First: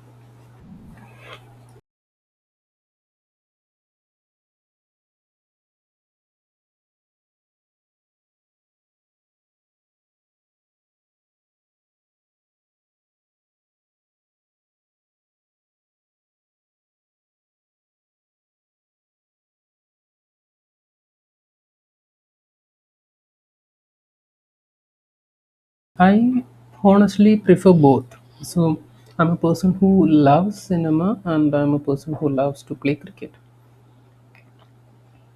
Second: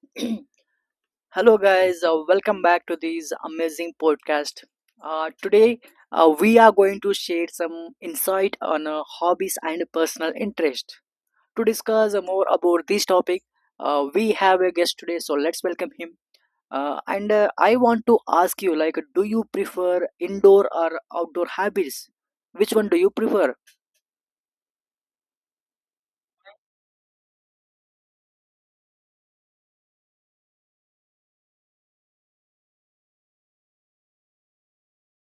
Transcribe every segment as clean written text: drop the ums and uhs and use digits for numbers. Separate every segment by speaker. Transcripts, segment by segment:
Speaker 1: Hello, guys. Welcome back to this amazing podcast. Today, we are going to share some insight on hobbies and personal interest. To discuss more about this topic, we have a guest today, so let's welcome him. And I want to ask you, like, do you prefer indoor or outdoor habits? Which one do you prefer?
Speaker 2: I honestly prefer both. So I'm a person who loves cinema and I'm a person who loves to play cricket.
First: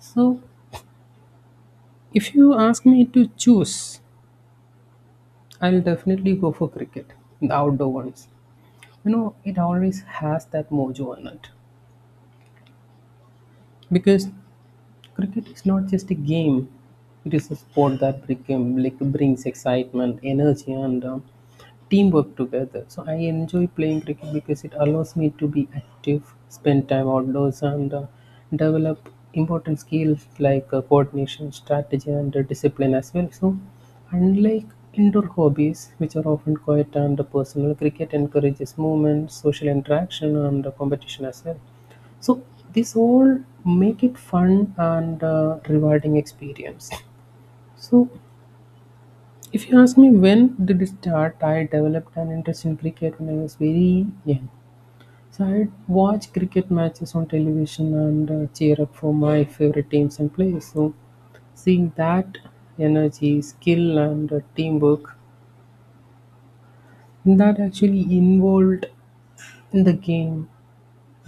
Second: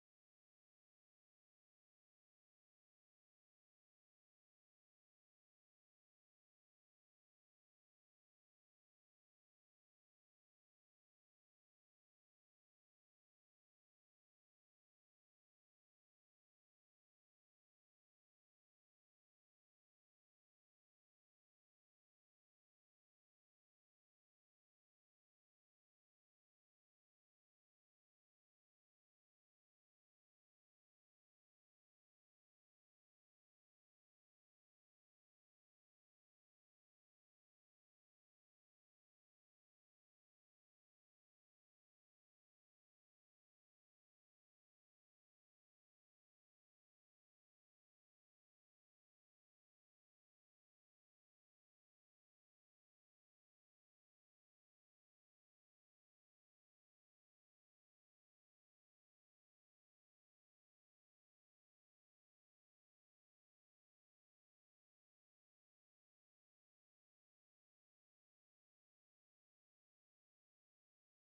Speaker 2: So if you ask me to choose, I'll definitely go for cricket, the outdoor ones. You know, it always has that mojo in it. Because cricket is not just a game, it is a sport that became, like, brings excitement, energy, and teamwork together. So I enjoy playing cricket because it allows me to be active, spend time outdoors, and develop important skills like coordination, strategy, and discipline as well. So, unlike indoor hobbies, which are often quiet and personal, cricket encourages movement, social interaction, and competition as well. So this all make it fun and rewarding experience. So if you ask me when did it start, I developed an interest in cricket when I was very young. So I'd watch cricket matches on television and cheer up for my favorite teams and players. So seeing that energy, skill, and teamwork that actually involved in the game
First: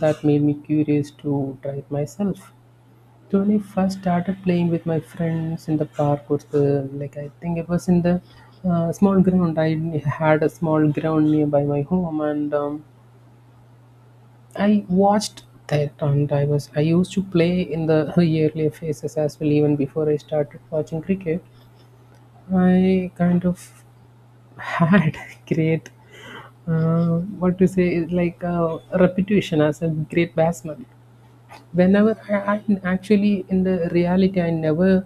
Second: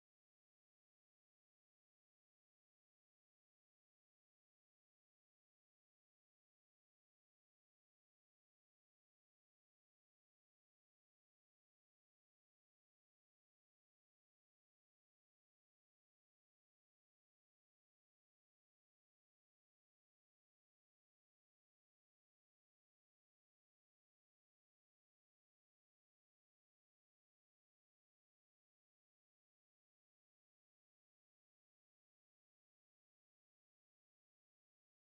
Speaker 2: that made me curious to try it myself. When I first started playing with my friends in the park was the like I think it was in the small ground. I had a small ground nearby my home, and I watched that, and I used to play in the earlier phases as well. Even before I started watching cricket, I kind of had great what to say like reputation as a great batsman. Whenever I am actually in the reality, I never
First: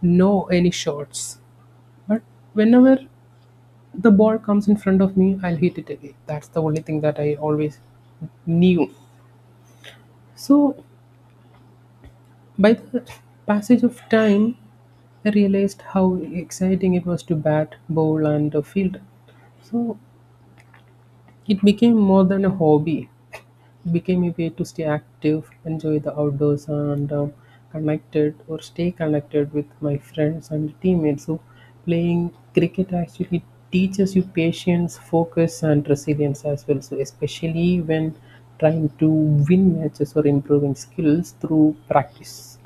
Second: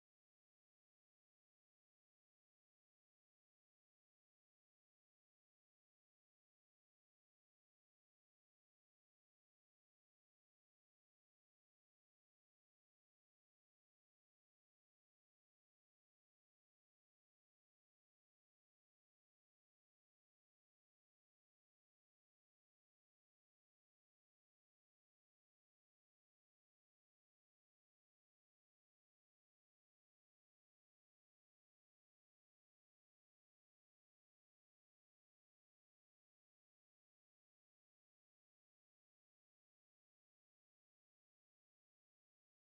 Speaker 2: know any shots. But whenever the ball comes in front of me, I'll hit it again. That's the only thing that I always knew. So, by the passage of time, I realized how exciting it was to bat, bowl, and field. So, it became more than a hobby. It became a way to stay active, enjoy the outdoors, and connected or stay connected with my friends and teammates. So, playing cricket actually teaches you patience, focus, and resilience as well. So, especially when trying to win matches or improving skills through practice.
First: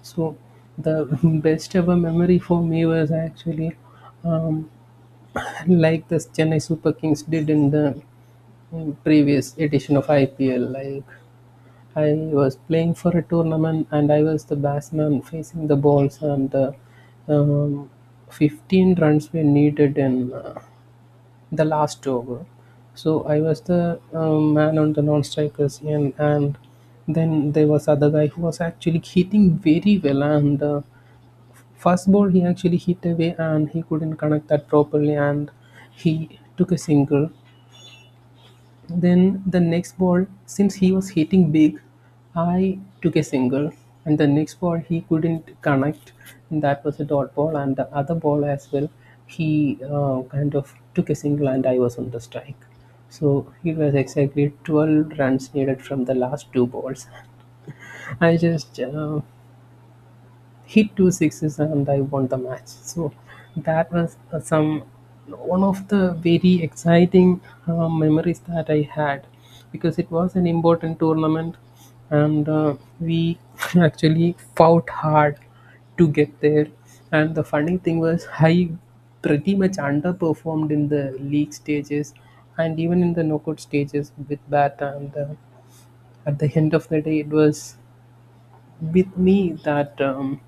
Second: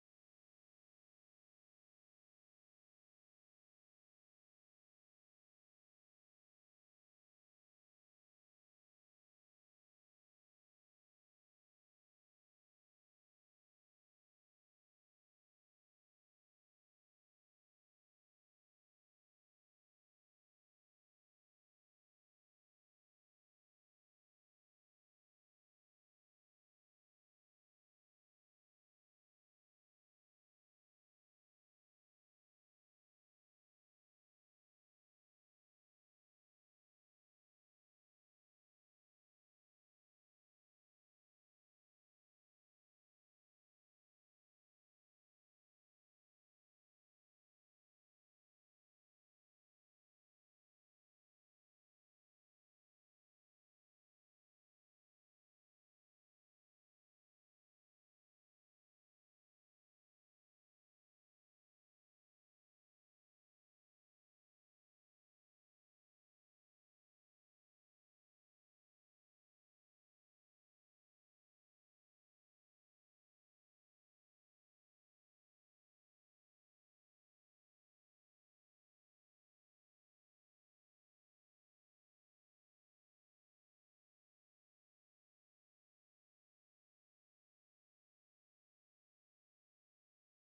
Speaker 2: So, the best ever memory for me was actually um, like the Chennai Super Kings did in the previous edition of IPL. Like I was playing for a tournament and I was the batsman facing the balls and um, 15 runs were needed in the last over. So I was the man on the non-strikers end and then there was other guy who was actually hitting very well and first ball he actually hit away and he couldn't connect that properly and he took a single, then the next ball, since he was hitting big, I took a single, and the next ball he couldn't connect, and that was a dot ball, and the other ball as well. He kind of took a single, and I was on the strike. So it was exactly 12 runs needed from the last two balls. I just hit two sixes and I won the match. So that was some one of the very exciting memories that I had because it was an important tournament and we actually fought hard to get there. And the funny thing was, I pretty much underperformed in the league stages and even in the knockout stages with that. And At the end of the day, it was with me that.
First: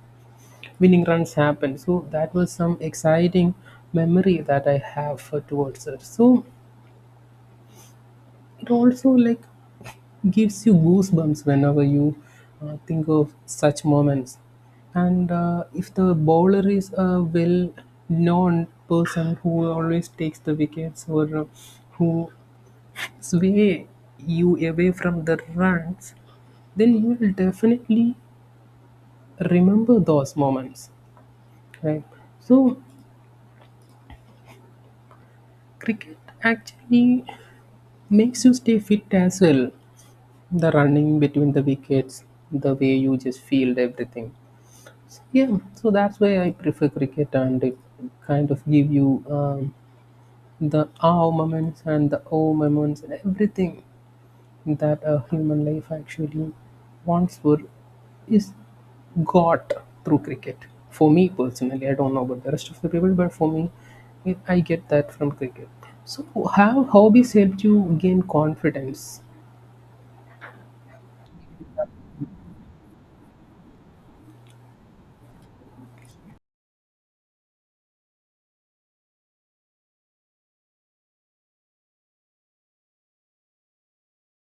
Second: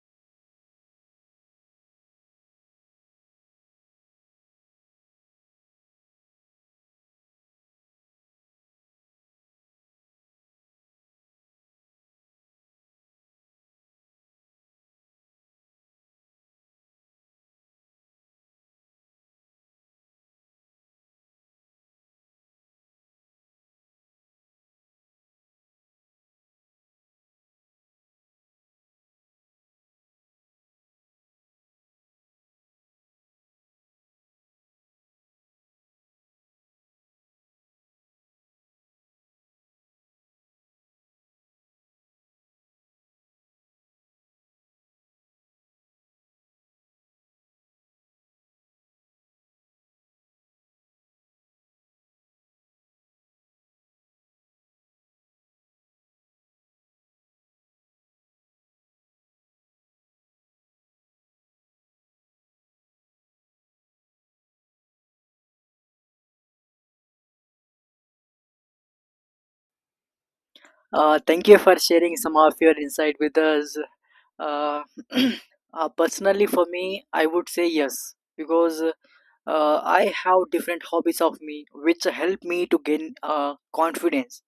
Speaker 2: Winning runs happen. So that was some exciting memory that I have for towards it. So it also like gives you goosebumps whenever you think of such moments. And If the bowler is a well-known person who always takes the wickets or who sway you away from the runs, then you will definitely remember those moments, right? So cricket actually makes you stay fit as well. The running between the wickets, the way you just field everything. Yeah, so that's why I prefer cricket, and it kind of give you the ah moments and the oh moments and everything that a human life actually wants for is got through cricket. For me personally, I don't know about the rest of the people, but for me, I get that from cricket. So, have hobbies helped you gain confidence?
Speaker 1: Thank you for sharing some of your insight with us. Uh, personally, for me, I would say yes because I have different hobbies of me which help me to gain confidence.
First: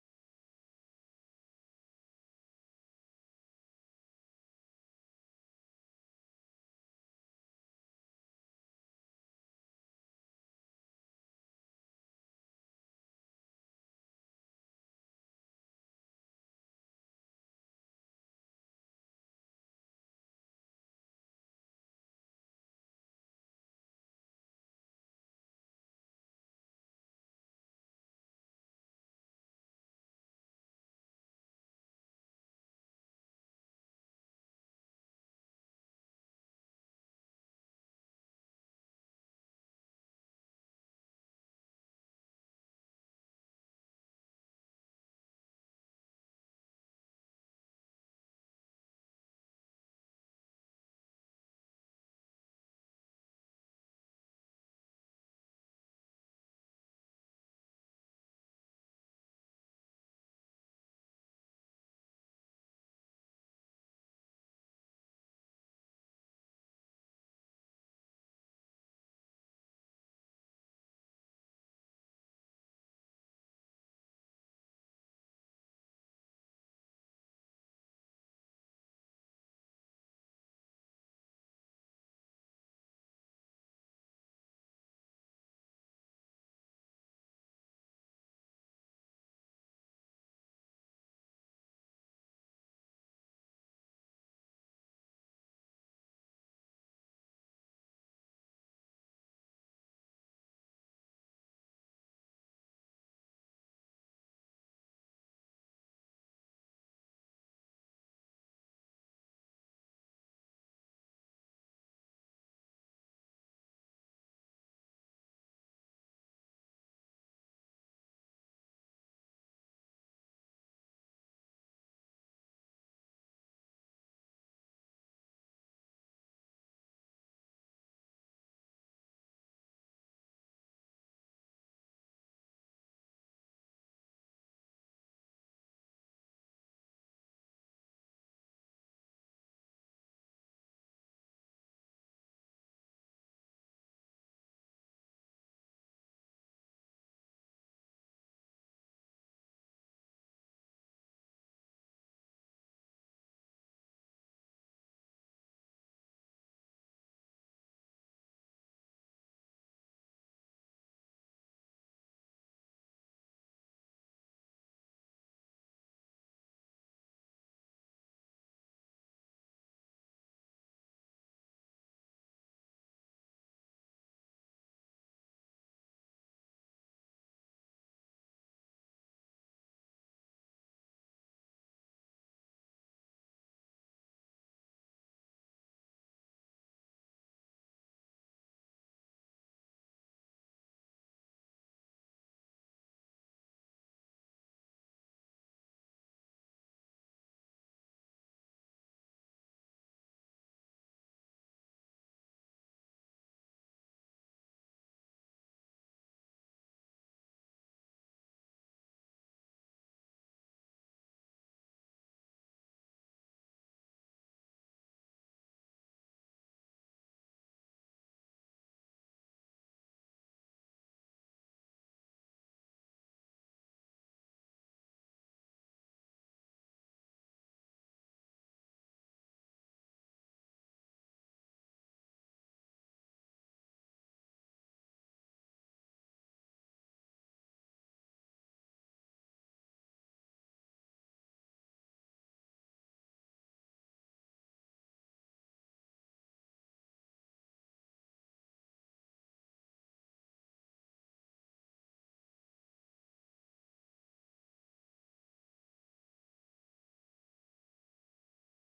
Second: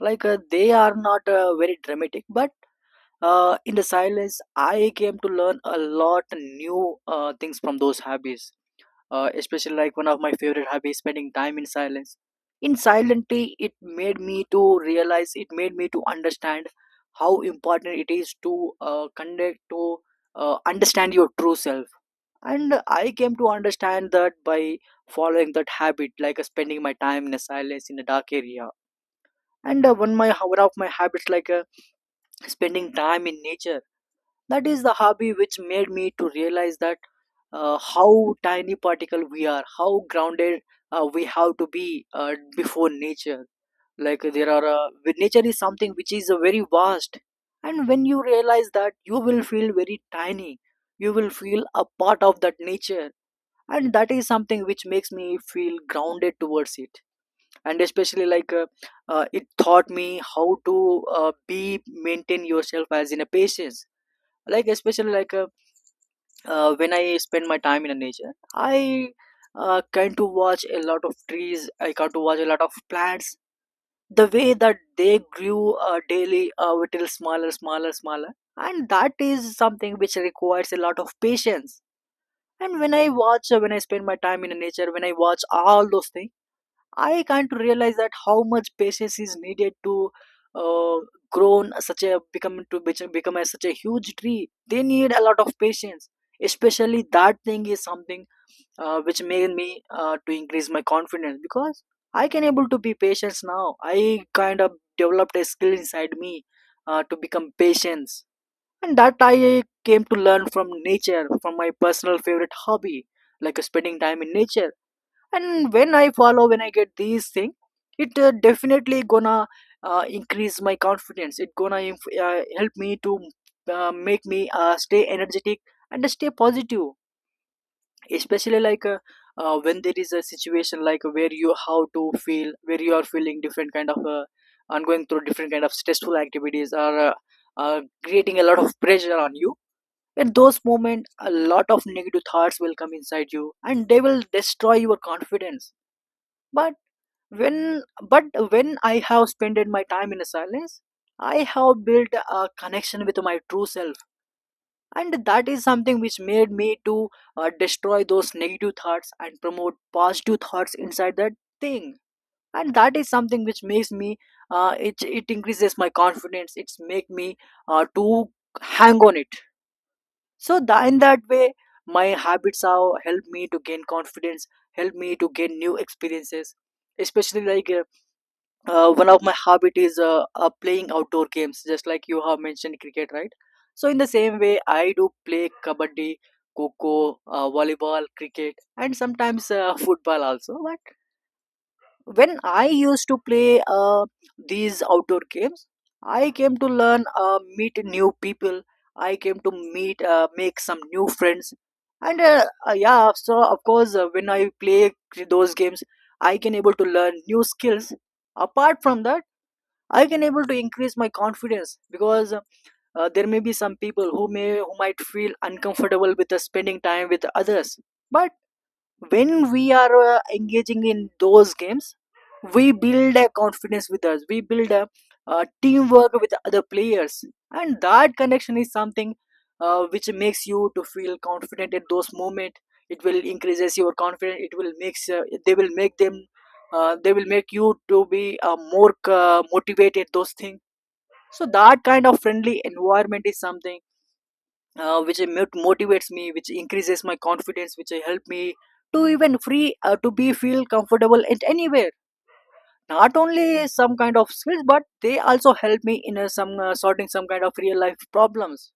Speaker 1: Like they are not very dramatic, but in the silence, I came to learn a lot new things from those hobbies, especially like one of my favorite hobbies spending time in silence in silently. It made me to realize, it made me to understand how important it is to connect to understand your true self. And I came to understand that by following that habit, like spending my time in a silence in a dark area. And one of my habits, like spending time in nature, that is the hobby which made me to realize that how tiny particle we are, how grounded we have to be before nature. Like there are with nature is something which is very vast, and when you realize that, you will feel very tiny, you will feel a part of that nature, and that is something which makes me feel grounded towards it. And especially like it taught me how to be maintain yourself as in a patience. Like especially like when I spend my time in the nature, I can to watch a lot of trees. I can to watch a lot of plants. The way that they grew daily, little smaller, smaller, smaller, and that is something which requires a lot of patience. And when I watch, when I spend my time in the nature, when I watch all those things, I can't realize that how much patience is needed to uh, grow on such a become to become become a, such a huge tree. They need a lot of patience. Especially that thing is something which made me to increase my confidence, because I can able to be patient now. I kind of developed a skill inside me to become patience, and that I came to learn from nature, from my personal favorite hobby, like spending time in nature. And when I get these thing, it definitely gonna increase my confidence, it gonna help me to make me stay energetic and stay positive. Especially like when there is a situation like where you how to feel, where you are feeling different kind of and going through different kind of stressful activities or creating a lot of pressure on you. At those moments a lot of negative thoughts will come inside you and they will destroy your confidence. But when but when I have spent my time in silence, I have built a connection with my true self, and that is something which made me to destroy those negative thoughts and promote positive thoughts inside that thing. And that is something which makes me it, it increases my confidence, it's make me to hang on it. So, in that way, my habits have helped me to gain confidence, help me to gain new experiences. Especially like one of my hobby is playing outdoor games, just like you have mentioned cricket, right? So in the same way I do play kabaddi, coco, volleyball, cricket, and sometimes football also. But when I used to play these outdoor games, I came to learn, meet new people, I came to meet, make some new friends. And yeah, so of course when I play those games, I can able to learn new skills. Apart from that, I can able to increase my confidence, because there may be some people who may, who might feel uncomfortable with the spending time with others. But when we are engaging in those games, we build a confidence with us, we build a, uh, teamwork with other players, and that connection is something which makes you to feel confident at those moment. It will increases your confidence, it will makes they will make them they will make you to be more motivated those things. So that kind of friendly environment is something which motivates me, which increases my confidence, which help me to even free to be feel comfortable at anywhere. Not only some kind of skills, but they also help me in some sorting some kind of real life problems.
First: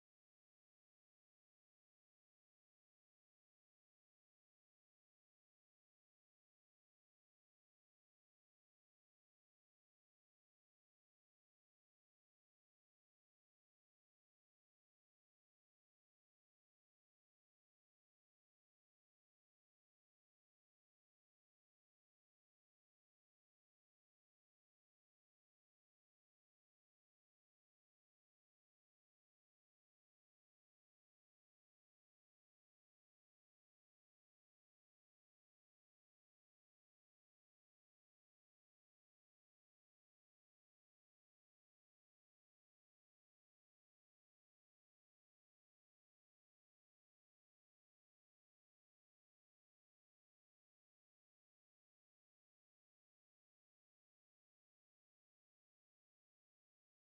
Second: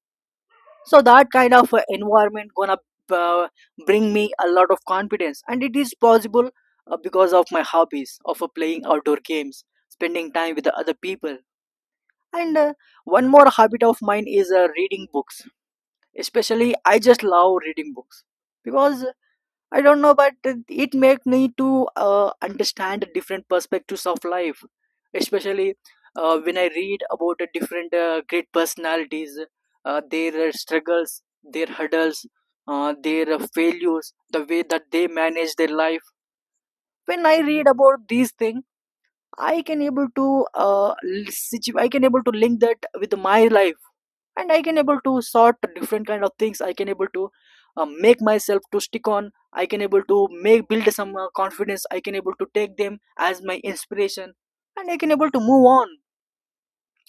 Speaker 1: So that kind of environment gonna uh, bring me a lot of confidence, and it is possible because of my hobbies of playing outdoor games, spending time with the other people. And one more habit of mine is reading books. Especially, I just love reading books, because I don't know, but it make me to understand different perspectives of life. Especially when I read about the different great personalities, their struggles, their hurdles, their failures, the way that they manage their life. When I read about these things, I can able to I can able to link that with my life, and I can able to sort different kind of things, I can able to make myself to stick on, I can able to make build some confidence, I can able to take them as my inspiration, and I can able to move on.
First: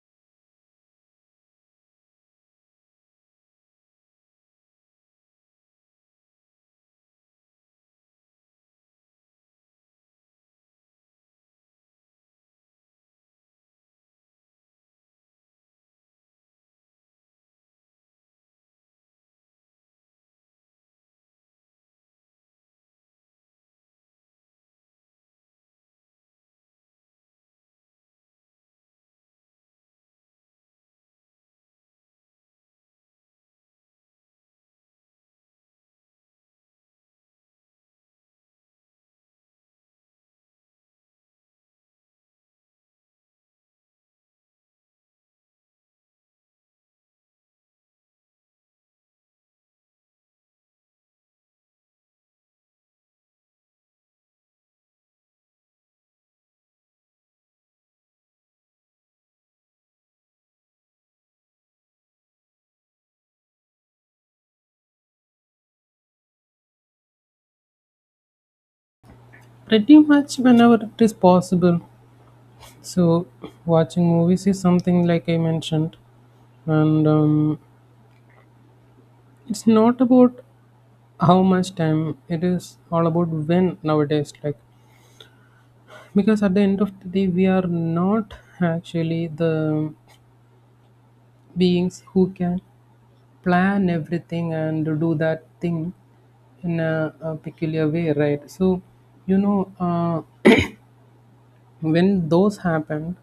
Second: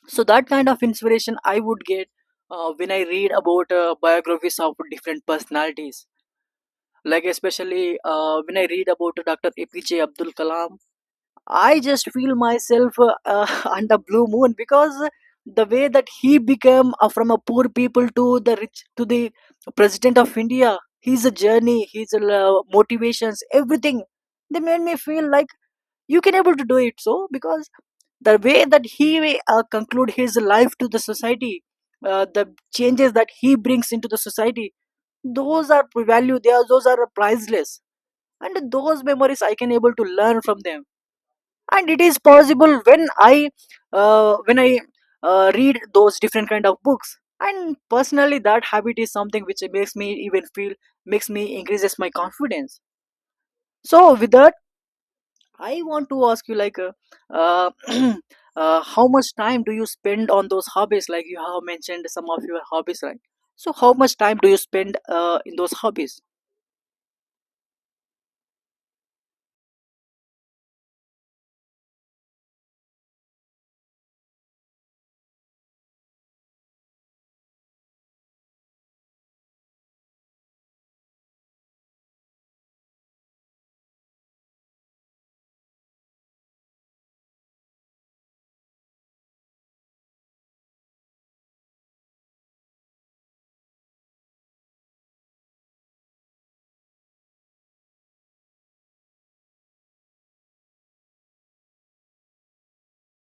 Speaker 1: So that kind of inspiration I would get when I read about biographies of different personalities. Like especially when I read about Dr. APJ Abdul Kalam, I just feel myself under blue moon, because the way that he became from a poor people to the rich to the president of India, his journey, his motivations, everything, they made me feel like you can able to do it. So because the way that he conclude his life to the society, the changes that he brings into the society, those are value, they are, those are priceless, and those memories I can able to learn from them. And it is possible when I uh, when i read those different kind of books. And personally that habit is something which makes me even feel, makes me increases my confidence. So with that, I want to ask you, like uh, how much time do you spend on those hobbies? Like you have mentioned some of your hobbies, right? So how much time do you spend in those hobbies?
Speaker 2: Pretty much whenever it is possible. So, watching movies is something like I mentioned, and it's not about how much time it is all about when nowadays. Like, because at the end of the day, we are not actually the beings who can plan everything and do that thing in a peculiar way, right? So, you know, when those happened,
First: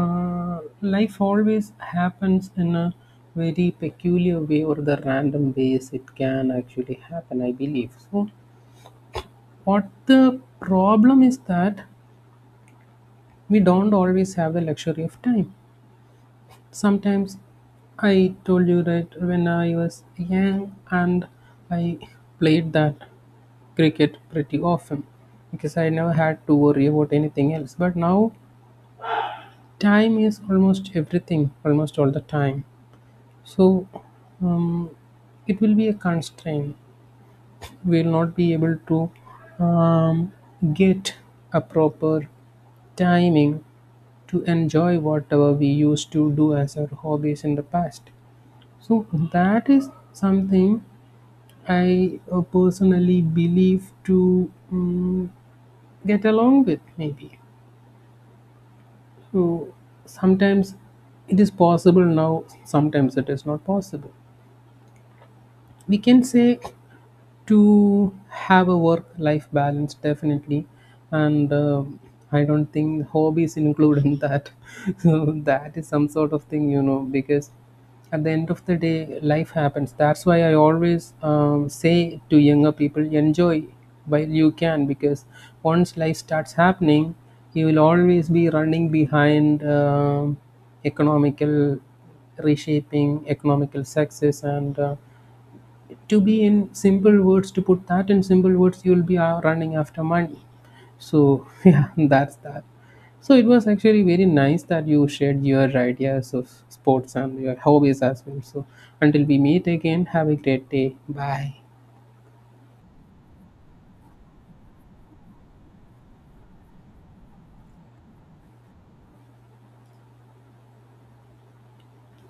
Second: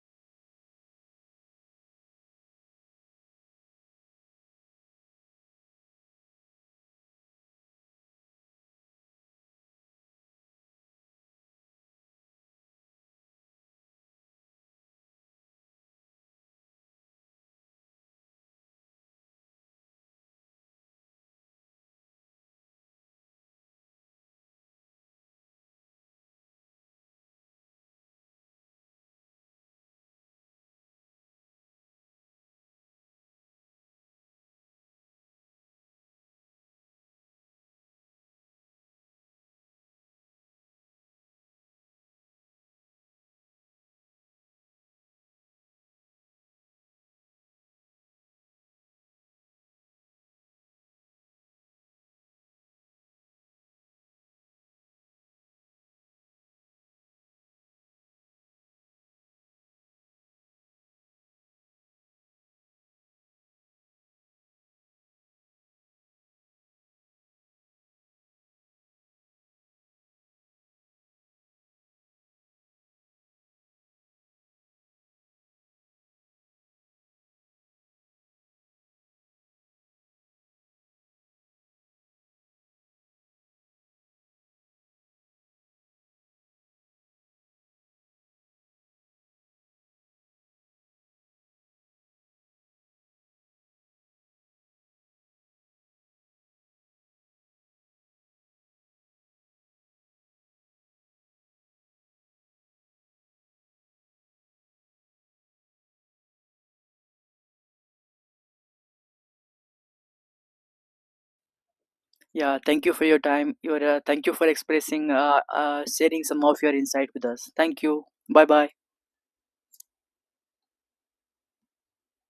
Speaker 2: Life always happens in a very peculiar way or the random ways it can actually happen, I believe. So, what the problem is that we don't always have the luxury of time. Sometimes I told you that when I was young and I played that cricket pretty often because I never had to worry about anything else. But now, time is almost everything, almost all the time. So um, it will be a constraint. We will not be able to um, get a proper timing to enjoy whatever we used to do as our hobbies in the past. So that is something I personally believe to get along with, maybe. So sometimes it is possible now, sometimes it is not possible. We can say to have a work life balance definitely and I don't think hobbies include in that. So that is some sort of thing, you know, because at the end of the day life happens. That's why I always say to younger people, enjoy while you can, because once life starts happening you will always be running behind economical, reshaping economical success and to be in simple words, to put that in simple words, you'll be running after money. So yeah, that's that. So it was actually very nice that you shared your ideas of sports and your hobbies as well. So until we meet again, have a great day. Bye.
Speaker 1: Yeah, thank you for your time, your thank you for expressing sharing some of your insight with us. Thank you. Bye bye.